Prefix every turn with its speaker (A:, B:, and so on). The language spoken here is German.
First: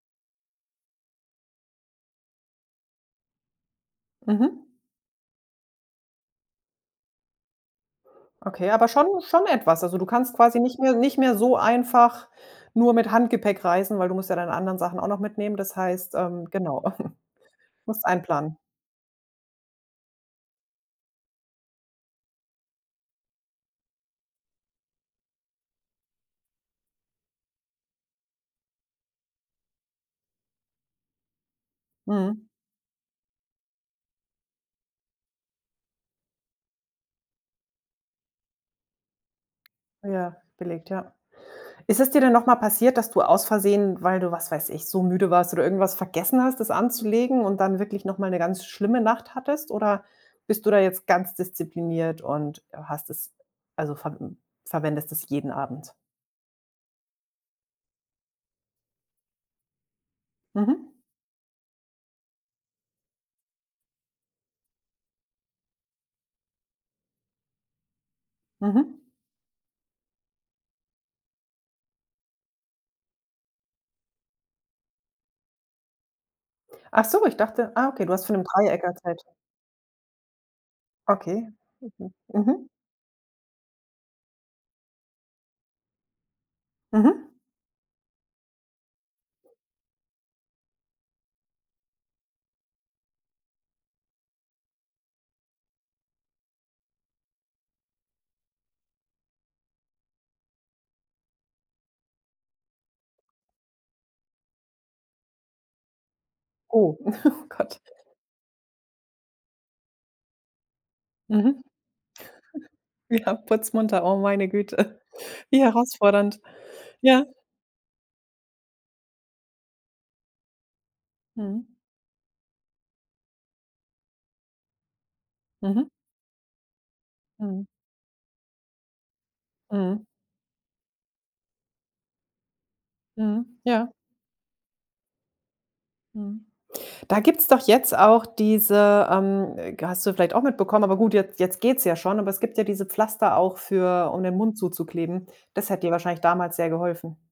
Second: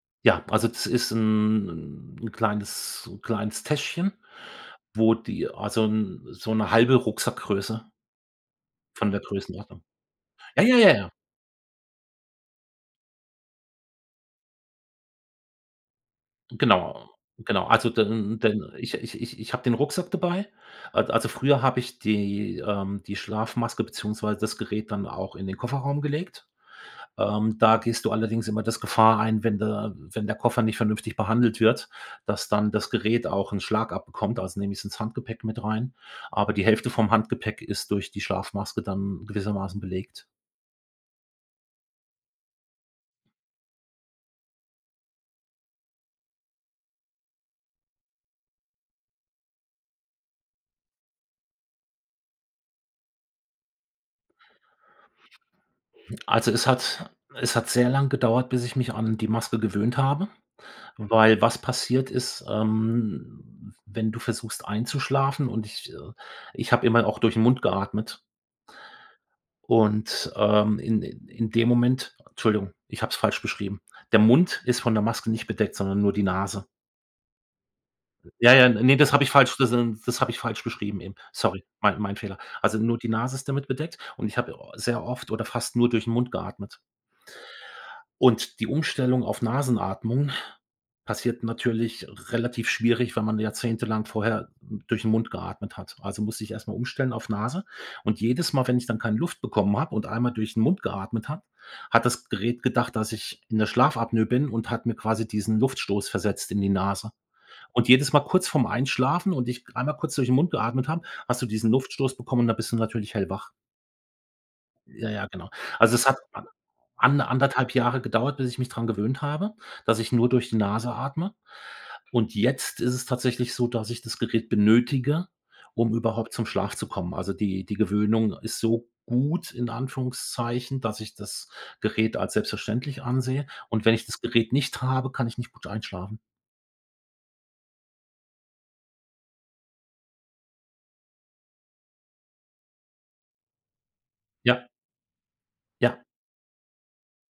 A: Ja, also das ist 'n 'n kleines so 'n kleines Täschchen,
B: Mhm.
A: wo die also 'n so 'ne 1/2 Rucksackgröße
B: Okay, aber schon
A: von der
B: schon etwas.
A: Größenordnung.
B: Also du kannst quasi
A: Ja, ja,
B: nicht mehr
A: ja, ja.
B: nicht mehr so einfach nur mit Handgepäck reisen, weil du musst ja deine anderen Sachen auch noch mitnehmen. Das heißt ähm, genau,
A: Genau, genau. Also
B: musst
A: dann
B: einplanen.
A: dann ich ich ich ich habe den Rucksack dabei. A also früher habe ich die ähm, die Schlafmaske beziehungsweise das Gerät dann auch in den Kofferraum gelegt. Ähm, da gehst du allerdings immer das Gefahr ein, wenn der wenn der Koffer nicht vernünftig behandelt wird,
B: Mhm.
A: dass dann das Gerät auch 'n Schlag abbekommt, also nehme ich's ins Handgepäck mit rein. Aber die Hälfte vom Handgepäck ist durch die Schlafmaske dann gewissermaßen belegt.
B: Ja, belegt, ja. Ist es dir denn noch mal passiert, dass du aus Versehen, weil du, was weiß ich, so müde warst oder irgendwas vergessen hast, das anzulegen und dann wirklich noch mal 'ne ganz schlimme Nacht hattest oder bist du da jetzt ganz diszipliniert und hast es also verw verwendest es jeden Abend?
A: Also es hat es hat sehr lang gedauert, bis ich mich an die Maske gewöhnt habe,
B: Mhm.
A: weil was passiert ist, ähm, wenn du versuchst einzuschlafen und ich äh, ich habe immer auch durch 'n Mund geatmet.
B: Mhm.
A: Und, ähm, in in in dem Moment Entschuldigung, ich habe es falsch beschrieben. Der Mund ist von der Maske nicht bedeckt, sondern nur die Nase.
B: Ach so, ich dachte ah okay, du hast von 'nem
A: Ja, ja,
B: Dreieck
A: ne, das
B: erzählt.
A: habe ich falsch, das n das habe ich falsch beschrieben eben.
B: Okay.
A: Sorry, mein
B: Hmh.
A: mein Fehler.
B: Mhm.
A: Also nur die Nase ist damit bedeckt und ich habe au sehr oft oder fast nur durch 'n Mund geatmet.
B: Mhm.
A: Und die Umstellung auf Nasenatmung passiert natürlich relativ schwierig, wenn man jahrzehntelang vorher durch 'n Mund geatmet hat. Also musste ich erst mal umstellen auf Nase und jedes Mal, wenn ich dann keine Luft bekommen habe und einmal durch 'n Mund geatmet habe, hat das Gerät gedacht, dass ich in der Schlafapnoe bin und hat mir quasi diesen Luftstoß versetzt in die
B: Oh.
A: Nase
B: Ach Gott.
A: und jedes Mal kurz vorm Einschlafen und g ich einmal kurz durch 'n Mund geatmet habe, hast du
B: Mhm.
A: diesen Luftstoß bekommen und da bist du natürlich
B: Ja,
A: hellwach.
B: putzmunter, oh meine Güte,
A: Ja, ja, genau.
B: wie
A: Also es hat
B: herausfordernd,
A: a an
B: ja.
A: 1 1/2 Jahre gedauert, bis ich mich dran gewöhnt habe, dass ich nur durch die Nase atme
B: Mhm.
A: und jetzt ist es tatsächlich so, dass ich das Gerät benötige,
B: Mhm.
A: um überhaupt zum Schlaf zu kommen. Also
B: Mhm.
A: die die Gewöhnung ist so gut in
B: Mhm.
A: Anführungszeichen, dass ich das Gerät als selbstverständlich
B: Mhm.
A: ansehe und
B: Ja.
A: wenn ich das Gerät nicht habe, kann ich nicht gut einschlafen.
B: Mhm. Da gibt's doch jetzt auch diese, ähm, ge hast du vielleicht auch mitbekommen, aber gut, jetzt jetzt geht's ja schon, aber es gibt ja diese Pflaster auch für um den Mund
A: Ja.
B: zuzukleben. Das hätte dir
A: Ja.
B: wahrscheinlich damals sehr geholfen.